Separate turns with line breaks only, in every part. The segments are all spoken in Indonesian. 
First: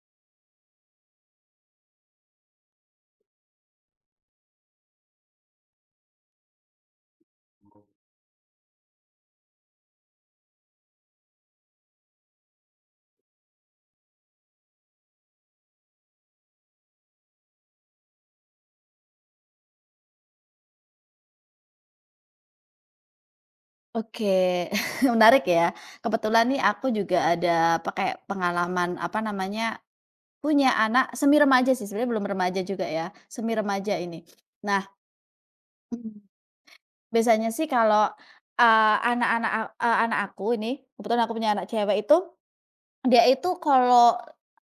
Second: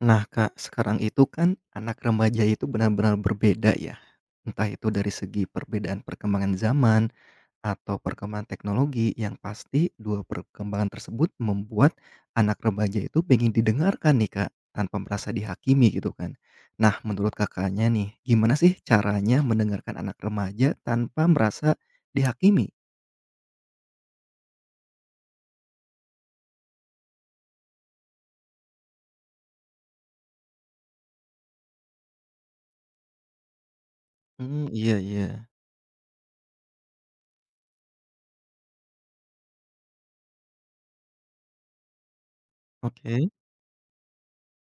Nah Kak, sekarang itu kan anak remaja itu benar-benar berbeda ya. Entah itu dari segi perbedaan perkembangan zaman, atau perkembangan teknologi yang pasti 2 perkembangan tersebut membuat anak remaja itu pengen didengarkan nih, Kak, tanpa merasa dihakimi gitu kan. Nah, menurut Kakaknya nih, gimana sih caranya mendengarkan anak remaja tanpa merasa dihakimi?
Oke, menarik ya. Kebetulan nih, aku juga ada pakai pengalaman apa namanya, punya anak semi remaja sih sebenarnya belum remaja juga ya, semi remaja ini.
Mmm,
Nah,
iya iya.
mmm. Biasanya sih kalau, eee, anak-anak a eee, anak aku ini, kebetulan aku punya anak cewek itu, dia
Oke.
itu kalau,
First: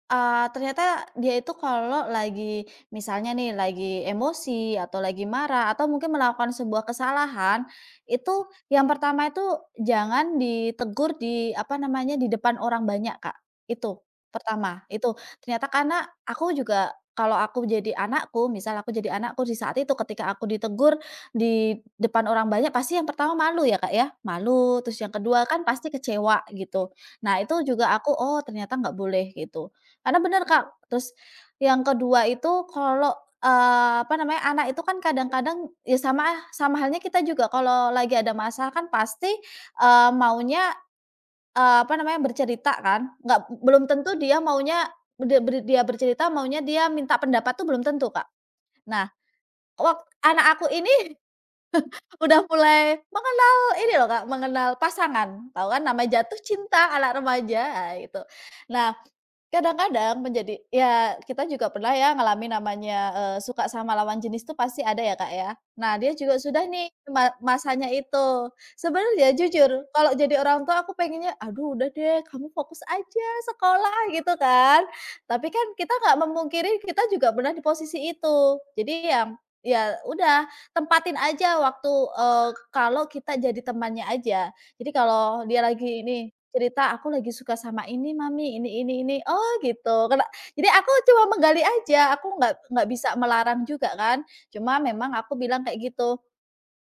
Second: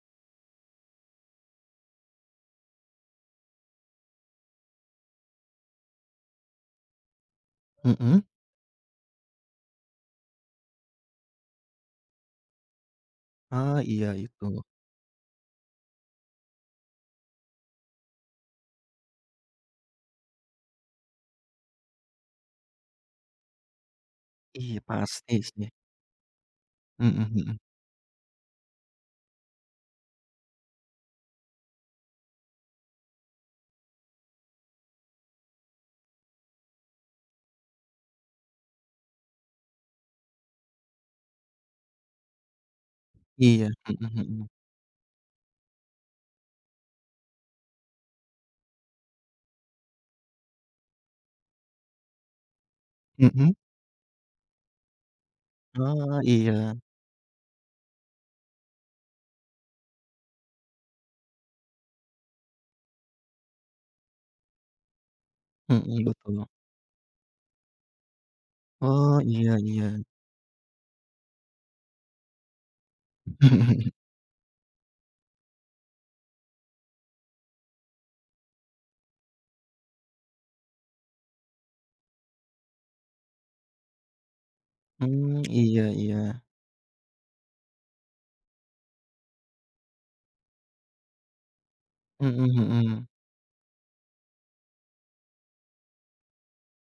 eee, ternyata dia itu kalau lagi misalnya nih lagi emosi atau lagi marah atau mungkin melakukan sebuah kesalahan,
Mhm.
itu yang pertama itu jangan ditegur di apa namanya, di depan orang banyak Kak.
Ah,
Itu,
iya itu.
pertama, itu. Ternyata karena, aku juga kalau aku jadi anakku, misal aku jadi anakku di saat itu ketika aku ditegur di depan orang banyak, pasti yang pertama malu ya, Kak ya,
Iya
malu, terus yang
pasti
ke-2 kan
sih.
pasti kecewa gitu.
Mhm
Nah
mhm.
itu juga aku, "Oh ternyata nggak boleh gitu." Karena benar Kak, terus yang ke-2 itu kalau, eee, apa namanya, anak itu kan kadang-kadang ya sama lah sama halnya kita juga kalau lagi ada masalah kan pasti, eee, maunya, eee, apa namanya, bercerita kan? Enggak,
Iya,
belum
mhm
tentu dia
mhm.
maunya, b de ber dia bercerita, maunya dia minta pendapat tuh belum tentu, Kak. Nah. Kok anak aku ini Udah mulai
Mhm.
mengenal ini loh, Kak, mengenal pasangan. Tahu kan nama
Oh,
jatuh
iya.
cinta anak remaja, ah itu. Nah, kadang-kadang menjadi ya kita juga pernah ya ngalamin namanya, eee, suka sama lawan jenis tuh pasti ada ya, Kak ya. Nah,
Mhm,
dia juga
betul.
sudah nih ma masanya itu.
Oh,
Sebenarnya
iya
jujur
iya.
kalau jadi orang tua aku pengennya, "Aduh udah deh kamu fokus aja sekolah," gitu kan. Tapi kan kita nggak memungkiri kita juga pernah di posisi itu. Jadi yang ya udah, tempatin aja waktu, eee, kalau kita jadi temannya aja. Jadi
Mmm,
kalau dia
iya
lagi ini
iya.
cerita, "Aku lagi suka sama ini, mami, ini ini ini." Oh gitu, kena jadi aku cuma menggali aja, aku
Mhm
nggak nggak
mhm.
bisa melarang juga kan. Cuma memang aku bilang kayak gitu.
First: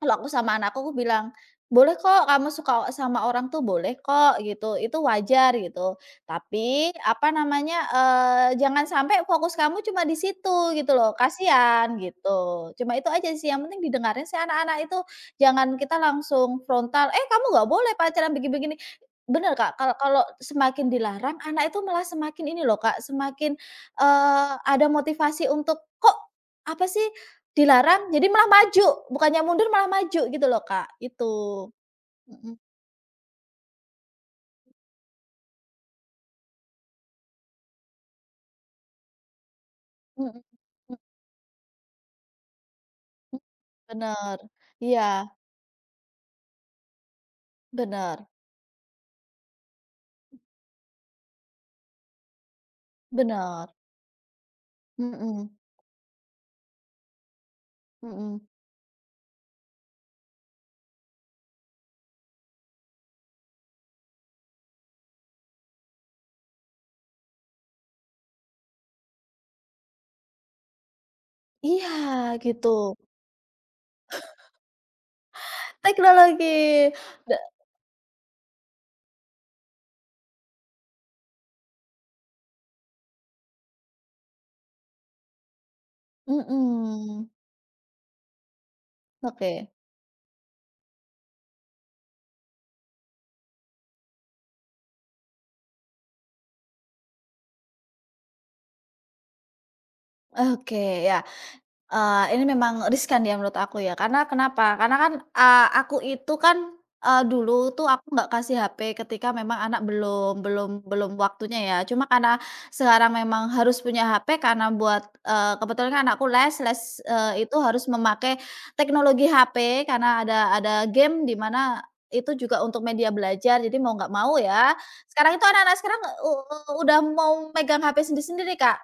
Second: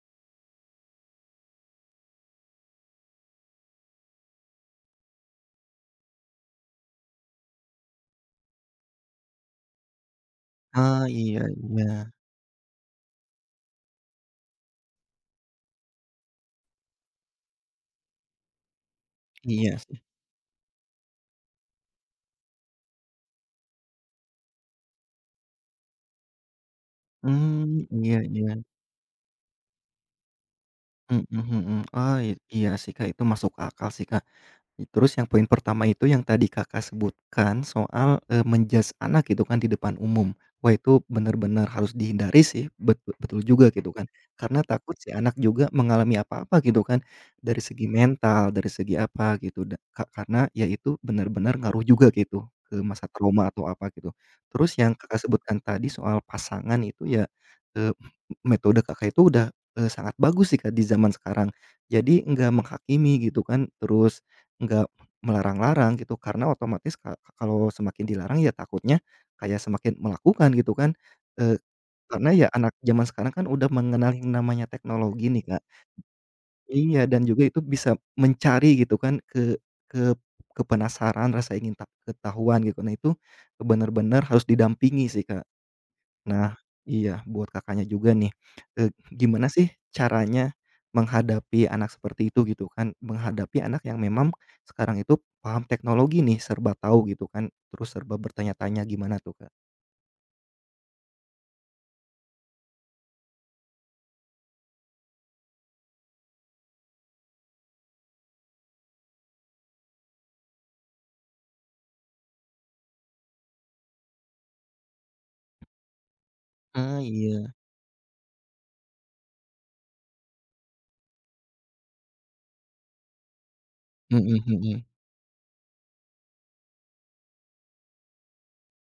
Kalau aku sama anakku aku bilang, "Boleh kok kamu suka sama orang tuh boleh kok," gitu, "itu wajar" gitu. "Tapi," apa namanya, eee, "Jangan sampai fokus kamu cuma di situ," gitu
Ah,
loh,
iya
"kasihan,"
iya.
gitu. Cuma itu aja sih yang penting didengarin sih anak-anak itu. Jangan kita langsung frontal, "Eh, kamu nggak boleh pacaran begi-begini." Benar Kak,
Iya
kal
sih.
kalau semakin dilarang anak itu malah semakin ini loh Kak, semakin, eee, ada motivasi untuk, "Kok? Apa sih?"
Mmm,
Dilarang
iya
jadi malah
iya.
maju, bukannya mundur malah maju gitu loh Kak,
Mhm
gitu.
mhm, oh
Mhm.
iya sih Kak, itu masuk akal sih Kak. Terus yang poin pertama itu yang tadi Kakak sebutkan soal, eee, men-judge anak gitu kan di depan umum,
Mhm.
wah
Mmm.
itu benar-benar harus dihindari sih, bet
Mmm,
betul juga gitu kan.
benar,
Karena takut sih anak
iya.
juga mengalami apa-apa gitu kan, dari segi
Benar.
mental, dari segi apa gitu, da ka karena ya itu benar-benar ngaruh juga gitu, eee, masa trauma atau
Benar.
apa gitu. Terus yang Kakak
Mhm.
sebutkan tadi soal pasangan itu ya, eee,
Mhm.
metode Kakak itu udah, eee, sangat bagus sih, Kak, di zaman sekarang. Jadi enggak menghakimi gitu kan, terus enggak melarang-larang gitu karena otomatis ka kalau semakin dilarang ya takutnya kayak semakin melakukan gitu kan, eee,
Iya,
karena ya
gitu.
anak zaman sekarang kan udah mengenali namanya teknologi nih, Kak.
Teknologi,
Iya dan
de
juga itu bisa mencari gitu kan ke ke ke penasaran, rasa ingin ta ketahuan, gitu. Nah, itu, ke benar-benar harus didampingi sih, Kak. Nah. Iya
Mhm.
buat Kakaknya juga nih, eee, gimana sih
Oke.
caranya, menghadapi anak seperti itu gitu kan? Menghadapi anak yang memang sekarang itu paham teknologi nih, serba tahu gitu kan, terus serba bertanya-tanya gimana tuh Kak?
Oke, ya, eee, ini memang riskan ya menurut aku ya, karena kenapa? Karena kan, eee, aku itu kan, eee, dulu tuh aku nggak kasih HP ketika memang anak belum belum belum waktunya ya. Cuma karena sekarang memang harus punya HP karena buat eee kebetulan kan anakku les les,
Ah,
eee,
iya.
itu harus memakai teknologi HP karena ada ada game di mana, itu juga untuk media belajar jadi mau nggak mau
Mhm
ya.
mhm.
Sekarang itu anak-anak sekarang u u udah mau megang HP sendiri-sendiri Kak.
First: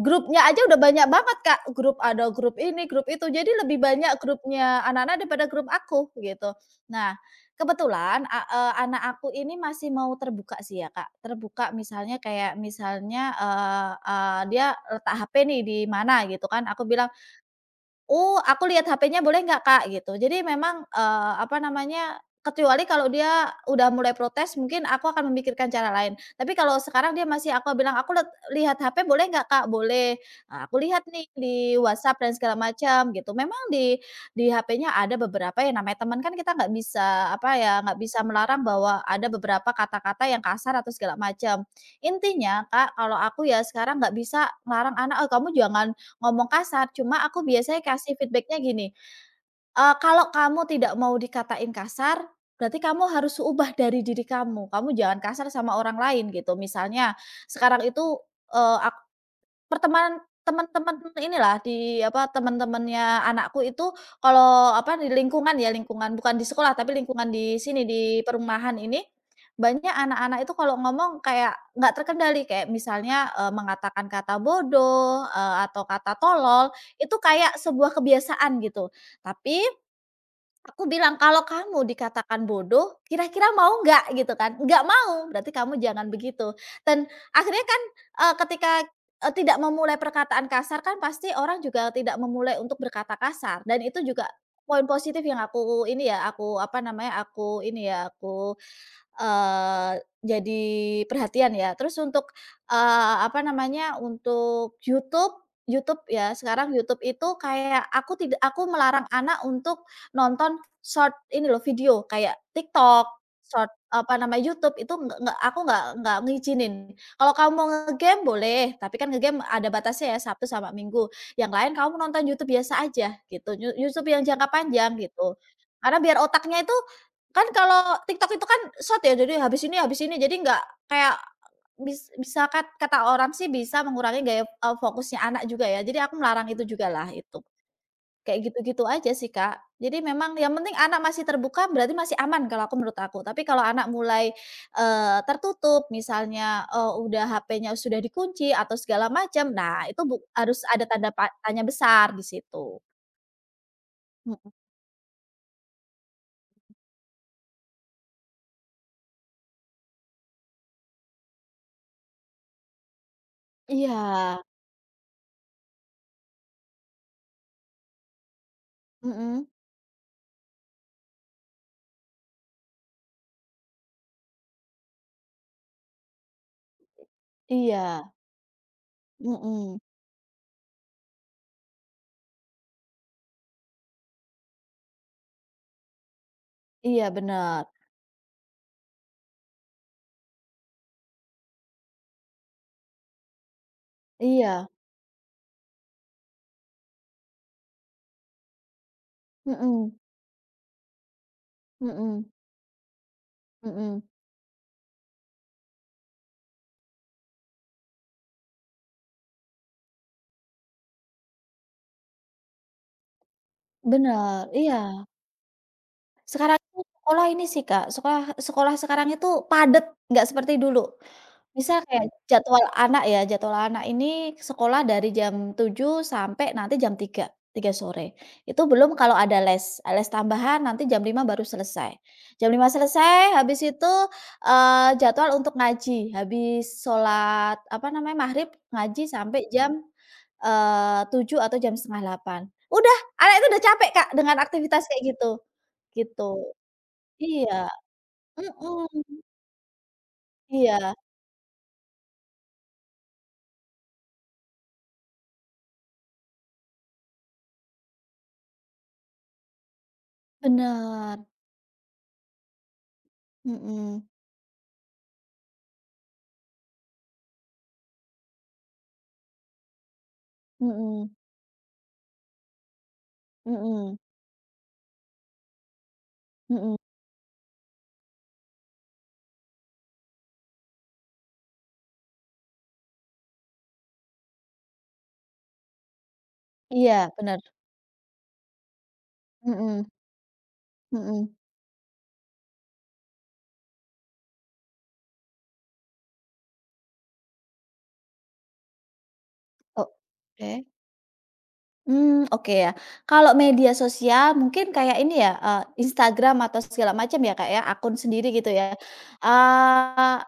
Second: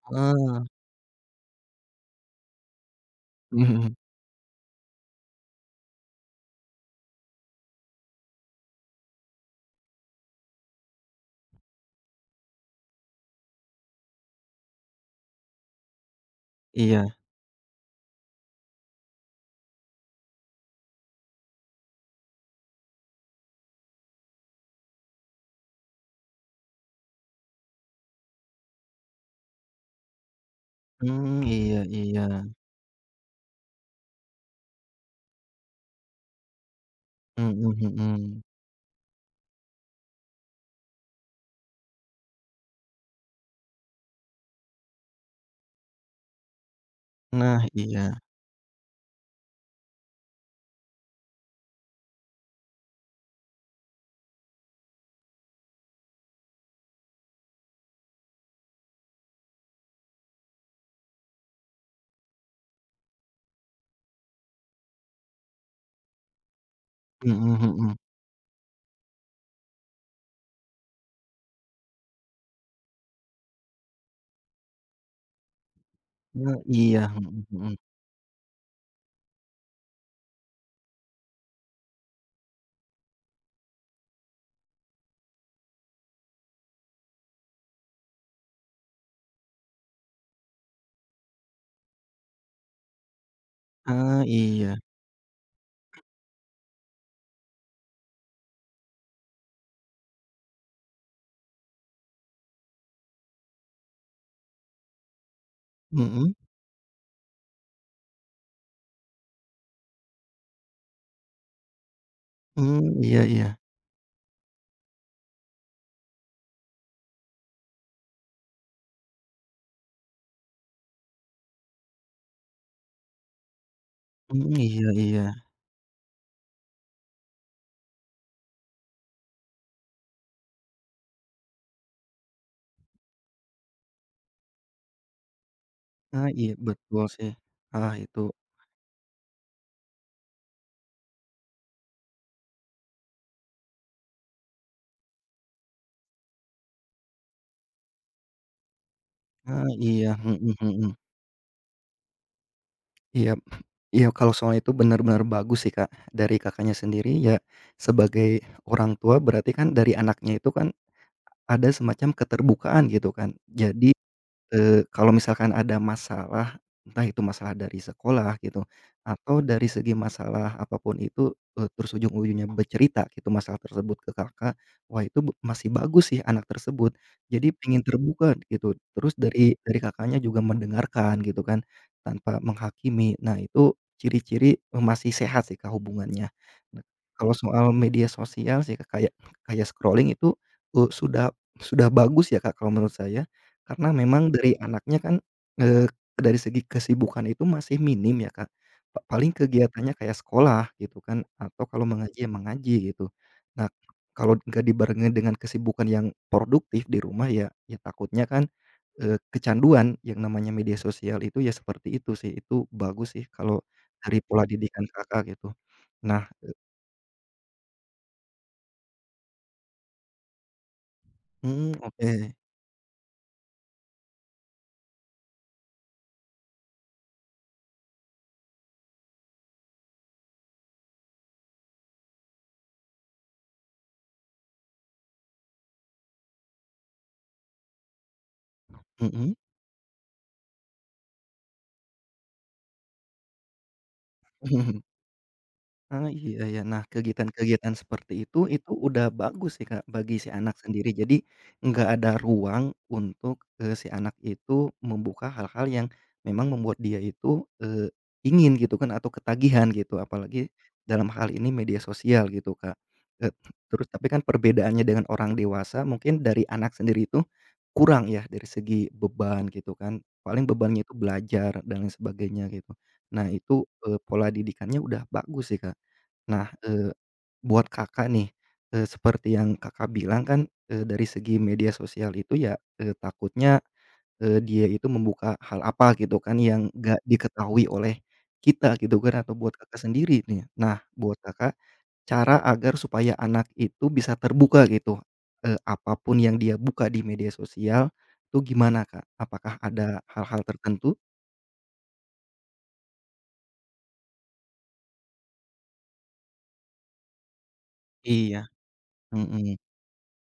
Grupnya aja
Heeh.
udah banyak banget Kak, grup ada grup ini, grup itu, jadi
Mmm
lebih
mhm.
banyak grupnya anak-anak daripada grup aku gitu. Nah, kebetulan a eee, anak aku ini masih mau terbuka sih ya Kak, terbuka misalnya kayak misalnya, eee eee, dia letak HP nih di mana gitu kan, aku bilang,
Iya.
"Oh, aku lihat HP-nya boleh nggak, Kak?" Gitu. Jadi memang, eee, apa namanya, kecuali kalau dia udah mulai protes, mungkin aku akan memikirkan cara lain. Tapi kalau sekarang dia masih aku bilang, "Aku let lihat HP boleh nggak, Kak?" "Boleh," eee, aku lihat nih
Mmm,
di
iya
WhatsApp
iya.
dan segala macem, gitu. Memang di di HP-nya ada beberapa yang namanya teman, kan kita nggak bisa apa
Mhm
ya, nggak bisa
mhm.
melarang bahwa ada beberapa kata-kata yang kasar atau segala macam. Intinya, Kak, kalau aku ya sekarang nggak bisa ngelarang anak, "Oh kamu jangan ngomong kasar." Cuma aku
Nah,
biasanya kasih
iya.
feedback-nya gini, eee, "Kalau kamu tidak mau dikatain kasar, berarti kamu harus ubah dari diri kamu, kamu jangan kasar sama orang lain," gitu. Misalnya sekarang itu, eee, ak pertemanan teman-teman inilah di apa, teman-temannya anakku itu kalau apa, di lingkungan ya lingkungan bukan di sekolah tapi lingkungan
Mhm
di sini,
mhm.
di perumahan ini. Banyak anak-anak itu kalau ngomong kayak nggak terkendali kayak misalnya, eee, mengatakan kata bodoh, eee, atau kata
Eh,
tolol,
iya,
itu
mhm
kayak
mhm.
sebuah kebiasaan gitu. Tapi aku bilang, "Kalau kamu dikatakan bodoh, kira-kira mau nggak?" Gitu kan, "Nggak mau," berarti kamu jangan begitu. Dan akhirnya kan, eee, ketika e tidak memulai perkataan kasar kan pasti orang juga tidak memulai untuk berkata kasar dan itu
Ah,
juga
iya.
poin positif yang aku ini ya, aku apa namanya, aku ini ya, aku eee, jadi perhatian ya. Terus untuk, eee, apa namanya, untuk YouTube. YouTube ya,
Mhm.
sekarang YouTube itu kayak aku tidak aku melarang anak untuk nonton Short ini loh, video, kayak
Mmm,
TikTok.
iya iya.
Short eee, apa namanya, YouTube itu nggak nggak aku nggak nggak ngizinin. "Kalau kamu mau nge-game boleh, tapi kan nge-game ada batasnya ya, Sabtu sama Minggu. Yang lain kamu nonton YouTube biasa aja," gitu. you YouTube yang jangka
Mmm, iya
panjang,
iya.
gitu. Karena biar otaknya itu kan kalau TikTok itu kan Short ya, jadi habis ini, habis ini, jadi nggak kayak bis bisa kat kata orang sih bisa mengurangi gaya, eee, fokusnya anak juga ya. Jadi aku
Ah,
melarang
iya,
itu
betul
jugalah,
sih.
itu.
Ah, itu.
Kayak gitu-gitu aja sih Kak. Jadi memang yang penting anak masih terbuka berarti masih aman kalau aku menurut aku. Tapi kalau anak mulai, eee, tertutup misalnya, eee, udah HP-nya sudah dikunci atau segala macam,
Ah,
nah itu
iya,
buk
mhm
harus ada
mhm.
tanda pa tanya besar di situ.
Iya, iya, kalau
Mhm.
soal itu benar-benar bagus sih, Kak, dari Kakaknya sendiri ya sebagai orang tua berarti kan dari anaknya itu kan, ada semacam keterbukaan gitu kan. Jadi,
Iya.
eee, kalau misalkan ada masalah, entah itu masalah dari sekolah gitu, atau
Mhm.
dari segi masalah apa pun itu, e terus ujung-ujungnya bercerita gitu masalah tersebut ke Kakak, wah itu be masih bagus sih anak tersebut, jadi pengen
Iya.
terbuka gitu, terus dari
Mhm.
dari Kakaknya juga mendengarkan gitu kan, tanpa menghakimi, nah itu ciri-ciri masih sehat sih Kak hubungannya. Nah
Iya,
kalau
benar.
soal media sosial sih Kak kayak kayak scrolling itu u sudah sudah bagus ya Kak, kalau menurut saya. Karena memang dari
Iya.
anaknya kan, eee, dari segi kesibukan itu masih minim ya Kak. Pa paling kegiatannya
Mhm.
kayak sekolah gitu kan, atau kalau mengaji ya
Mhm.
mengaji gitu. Nah
Mhm.
kalau nggak dibarengin dengan kesibukan yang produktif di rumah ya, ya takutnya kan, eee, kecanduan yang namanya media sosial itu ya seperti itu sih, itu bagus sih kalau, dari pola
Bener,
didikan
iya.
Kakak gitu. Nah, e
Sekarang itu sekolah ini sih Kak, sekolah sekolah sekarang itu padat, nggak seperti dulu.
Mhm,
Misal kayak
oke.
jadwal anak ya, jadwal anak ini sekolah dari jam 07.00 sampai nanti jam 03.00, 03.00 sore. Itu belum kalau ada les, les tambahan nanti jam 5.00 baru selesai. Jam 5.00 selesai habis itu, eee, jadwal untuk ngaji, habis sholat apa namanya, maghrib, ngaji
Mhm.
sampai jam, eee, 07.00 atau jam 07.30 udah, anak itu udah capek Kak dengan aktivitas kayak gitu,
Ah,
gitu.
iya iya. Nah, kegiatan-kegiatan
Iya.
seperti itu, itu udah
Mhm.
bagus sih, Kak, bagi si anak sendiri.
Iya.
Jadi, enggak ada ruang untuk, eee, si anak itu membuka hal-hal yang, memang membuat dia itu, eee, ingin gitu kan atau ketagihan gitu apalagi dalam
Bener.
hal ini media sosial gitu Kak. E terus
Mhm.
tapi kan perbedaannya dengan orang dewasa mungkin dari anak sendiri itu, kurang ya dari segi beban gitu kan, paling bebannya itu
Mhm.
belajar dan lain sebagainya gitu. Nah itu,
Mhm.
eee, pola didikannya udah bagus sih Kak. Nah,
Mhm.
eee, buat Kakak nih, eee, seperti yang Kakak bilang kan, eee, dari segi media sosial itu ya, eee, takutnya, eee, dia itu membuka hal apa gitu kan yang enggak
Iya, bener.
diketahui oleh kita gitu kan atau buat Kakak
Mhm.
sendiri nih. Nah buat
Mhm.
Kakak, cara agar supaya anak itu bisa terbuka gitu, eee, apa pun yang dia buka di media sosial, itu gimana Kak? Apakah ada hal-hal
Oke.
tertentu?
Mmm, oke ya. Kalau media sosial mungkin kayak ini ya, eee, Instagram atau segala macam ya Kak ya, akun sendiri
Iya.
gitu ya.
Mhm.
Eee,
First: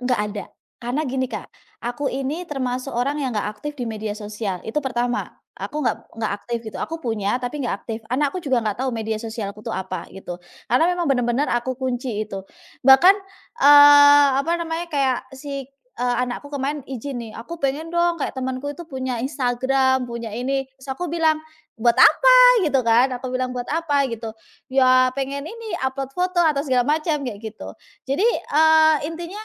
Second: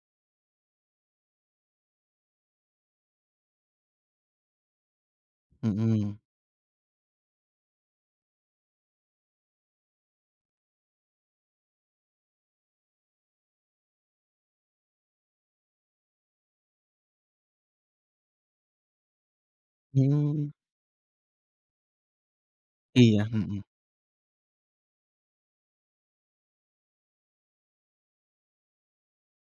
enggak ada. Karena gini Kak, aku ini termasuk orang yang nggak aktif di media sosial, itu pertama. Aku nggak
Mhm.
nggak aktif gitu, aku punya tapi nggak aktif. Anakku juga nggak tahu media sosialku tuh apa, gitu. Karena memang benar-benar aku kunci itu. Bahkan, eee, apa namanya, kayak si eee, anakku kemarin izin nih, "Aku pengen dong kayak temanku itu punya Instagram, punya
Mmm.
ini." Terus aku bilang, "Buat apa?" gitu kan,
Iya,
aku bilang,
mhm.
"Buat apa?" gitu. "Ya, pengen ini upload foto atau segala macam," kayak gitu. Jadi, eee, intinya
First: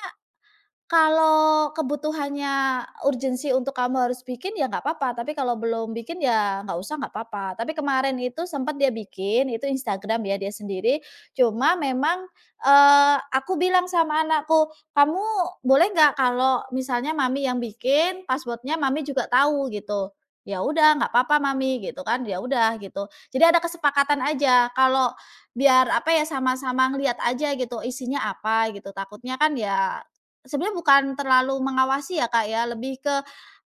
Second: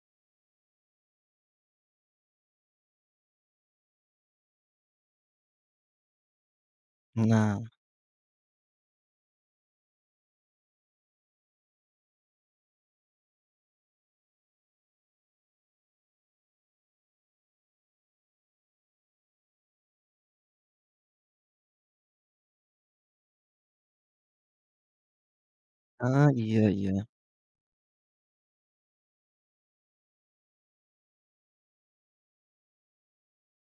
kalau kebutuhannya urgensi untuk kamu harus bikin ya nggak apa-apa, tapi kalau belum bikin ya nggak usah nggak apa-apa.
Nah.
Tapi kemarin itu sempat dia bikin, itu Instagram ya dia sendiri, cuma memang, eee, aku bilang sama anakku, "Kamu boleh nggak kalau misalnya Mami yang bikin, password-nya Mami juga tahu," gitu. "Ya udah, nggak apa-apa, Mami," gitu kan, ya udah gitu. Jadi ada kesepakatan aja kalau biar apa ya,
Ah, iya
sama-sama
iya.
ngeliat aja gitu, isinya apa gitu. Takutnya kan ya sebenarnya bukan terlalu mengawasi ya Kak ya, lebih ke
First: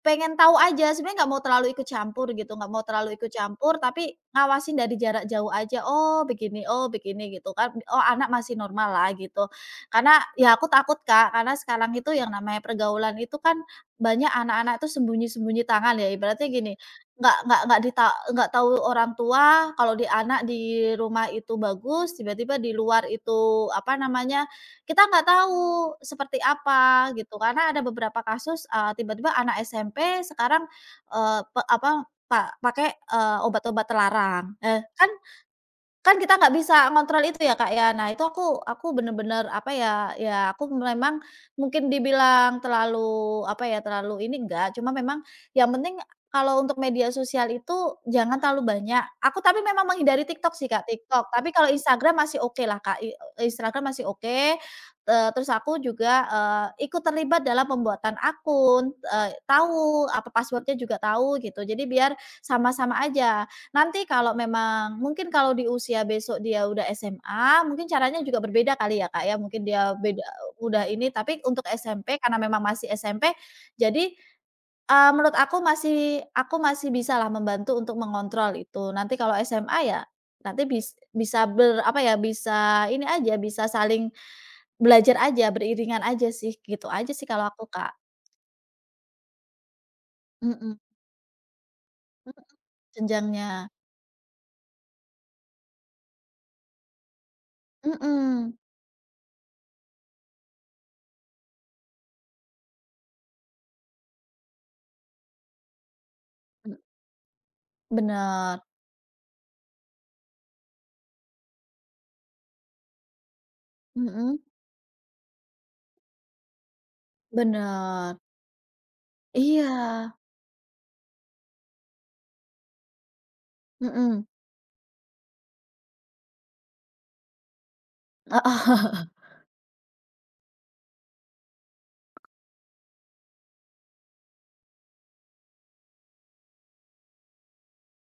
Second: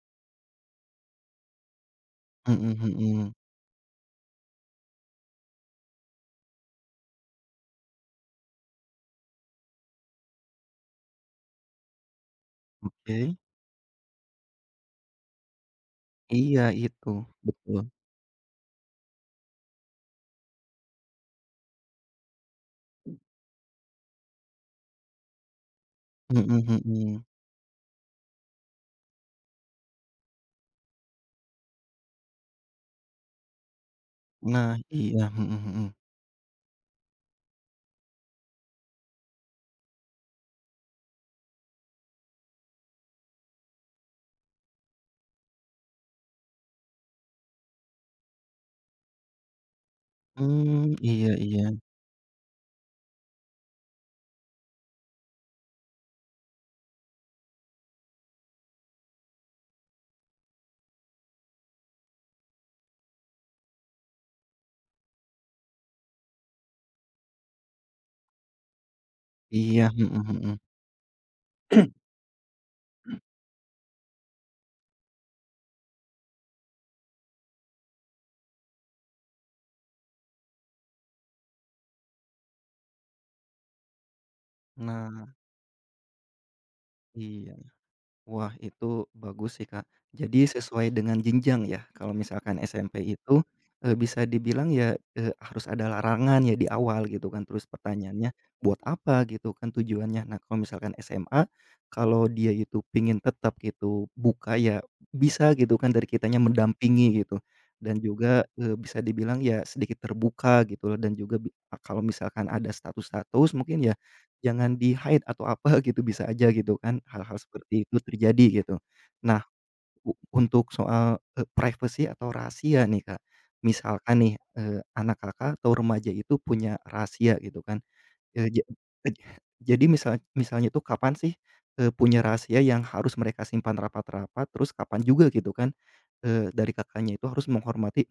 pengen tahu aja. Sebenarnya nggak mau terlalu ikut campur gitu, nggak mau
Mhm
terlalu ikut
mhm.
campur tapi ngawasin dari jarak jauh aja, "Oh begini oh begini," gitu kan. "Oh anak masih normal lah," gitu. Karena ya aku takut Kak, karena sekarang itu yang namanya pergaulan
Oke.
itu kan banyak anak-anak itu sembunyi-sembunyi tangan ya. Ibaratnya
Iya
gini,
itu,
nggak nggak nggak
betul.
di ta nggak tahu orang tua kalau di anak di rumah itu bagus, tiba-tiba di luar itu apa namanya kita nggak tahu seperti
Mhm
apa
mhm.
gitu. Karena ada beberapa kasus, eee, tiba-tiba anak SMP sekarang, eee, pe apa pak pakai, eee, obat-obat terlarang.
Nah,
Eee, kan
iya, mhm mhm.
kan kita nggak bisa ngontrol itu ya Kak ya. Nah itu aku aku benar-benar apa ya, ya aku memang mungkin dibilang terlalu apa ya, terlalu ini nggak, cuma memang yang penting kalau untuk media sosial itu jangan terlalu banyak. Aku tapi memang menghindari TikTok sih
Mmm,
Kak. TikTok,
iya
tapi kalau
iya.
Instagram masih okelah Kak, i Instagram masih oke. Eee, terus aku juga, eee, ikut terlibat dalam pembuatan akun, eee, tahu apa password-nya juga tahu gitu, jadi biar sama-sama aja. Nanti kalau memang mungkin kalau di usia besok dia udah SMA mungkin caranya juga berbeda kali ya Kak ya, mungkin
Iya,
dia
mhm
beda
mhm.
udah ini, tapi untuk SMP, karena memang masih SMP, jadi, eee, menurut aku masih aku masih bisa lah membantu untuk mengontrol itu. Nanti kalau SMA ya nanti bis bisa ber apa ya, bisa ini aja, bisa saling belajar
Nah.
aja, beriringan aja sih, gitu aja sih kalau
Iya.
aku, Kak.
Wah itu bagus sih Kak. Jadi
Mhm.
sesuai dengan jenjang ya, kalau
Mhm.
misalkan SMP itu,
Jenjangnya.
eee, bisa dibilang ya, eee, harus ada larangan ya di awal gitu kan. Terus pertanyaannya,
Mhm.
buat apa gitu kan tujuannya. Nah kalau misalkan SMA, kalau dia itu pingin tetap gitu buka ya bisa gitu kan dari kitanya
M
mendampingi gitu. Dan juga,
Benar.
eee, bisa dibilang ya sedikit terbuka gitu loh dan juga bi a kalau misalkan ada status-status mungkin ya,
Mhm.
jangan di-hide atau apa gitu bisa aja gitu kan, hal-hal seperti itu
Benar.
terjadi gitu. Nah
Iya.
u untuk soal, e privacy atau rahasia nih, Kak. Misalkan
Mhm.
nih, eee, anak Kakak atau remaja itu punya rahasia gitu kan,
Heeh.
eee, ja ja jadi misal misalnya tuh kapan sih, eee, punya rahasia yang harus mereka simpan rapat-rapat, terus kapan juga gitu kan, eee, dari Kakaknya itu harus menghormati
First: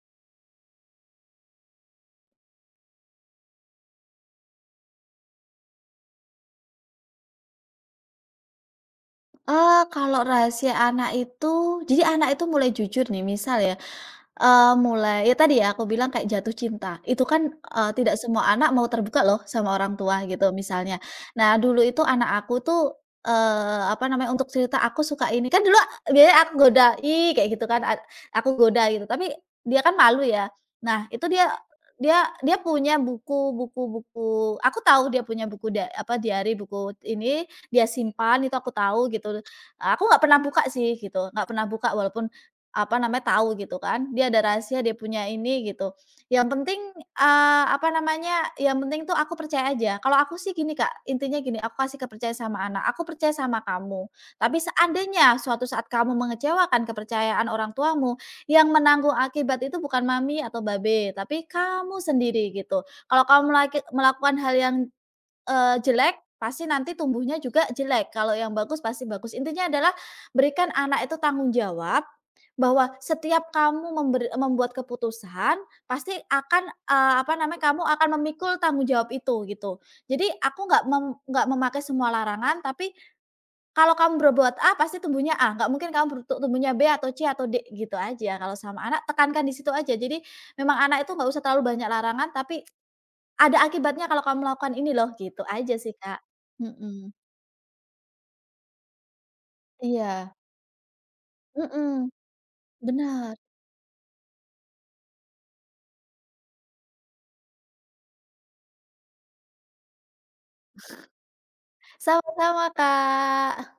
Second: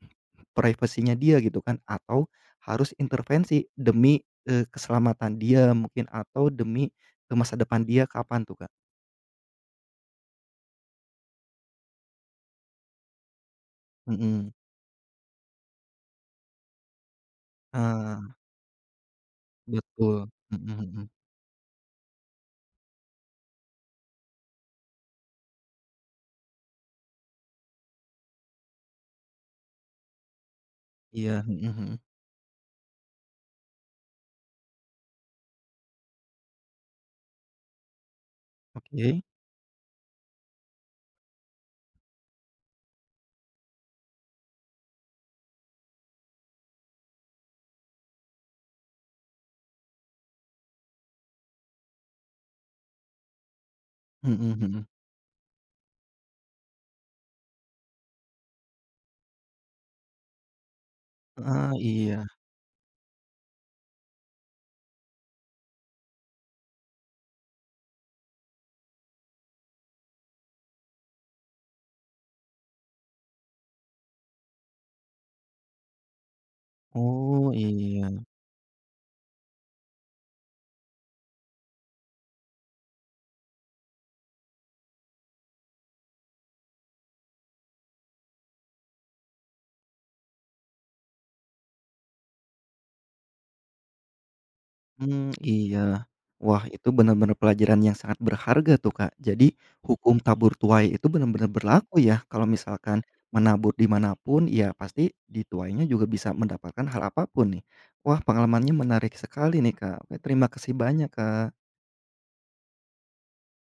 privacy-nya dia gitu kan, atau harus intervensi demi, eee, keselamatan dia mungkin atau demi, eee, masa depan dia, kapan tuh Kak?
.Eee, kalau rahasia anak itu, jadi anak itu mulai jujur nih, misal ya,
Mhm.
eee, mulai ya tadi ya, aku bilang kayak jatuh cinta, itu kan, eee,
Heeh,
tidak
heeh.
semua anak mau terbuka loh sama orang tua,
Betul,
gitu,
mhm,
misalnya.
mhm.
Nah, dulu itu anak aku tuh, eee, apa namanya, untuk cerita, "Aku suka ini", kan dulu ak biasanya aku goda, "I" kayak gitu kan, ad aku goda gitu, tapi dia kan malu, ya. Nah, itu
Iya,
dia
mhm, mhm.
dia dia punya buku buku buku, aku tahu dia punya buku da apa, diary, buku ini, dia simpan, itu aku tahu,
Oke.
gitu. Aku nggak pernah buka sih, gitu, nggak pernah buka walaupun, apa namanya, tahu gitu kan, dia ada rahasia, dia punya ini, gitu. Yang penting, eee, apa namanya, yang penting tuh aku percaya aja. Kalau aku sih gini, Kak, intinya gini, aku kasih kepercayaan sama anak, "Aku percaya sama kamu.
Mhm,
Tapi
mhm.
seandainya suatu saat kamu mengecewakan kepercayaan orang tuamu, yang menanggung akibat itu bukan mami atau babe, tapi
Heeh,
kamu
iya.
sendiri" gitu. "Kalau kamu melek melakukan hal yang, eee, jelek, pasti nanti tumbuhnya juga jelek, kalau yang bagus, pasti bagus." Intinya adalah berikan anak itu tanggung jawab. Bahwa setiap kamu memberi membuat keputusan pasti akan, eee, apa
Oh,
namanya, kamu akan
iya.
memikul tanggung jawab itu, gitu. Jadi aku nggak mem nggak memakai semua larangan, tapi kalau kamu berbuat A pasti tumbuhnya A, nggak mungkin kamu berutuk tumbuhnya B atau C atau D, gitu aja kalau sama anak, tekankan di situ aja. Jadi memang anak itu nggak usah terlalu banyak larangan, tapi ada akibatnya kalau kamu melakukan ini loh,
Mmm,
gitu aja sih,
iya.
Kak.
Wah, itu
Mhm.
benar-benar pelajaran yang sangat berharga tuh, Kak. Jadi, hukum
Iya.
tabur tuai itu benar-benar berlaku
Mhm.
ya, kalau misalkan
Benar.
menabur di manapun, ya pasti dituainya juga bisa mendapatkan hal apa pun, nih. Wah, pengalamannya menarik sekali nih, Kak. Oke, terima kasih banyak, Kak.
Sama-sama, Kak.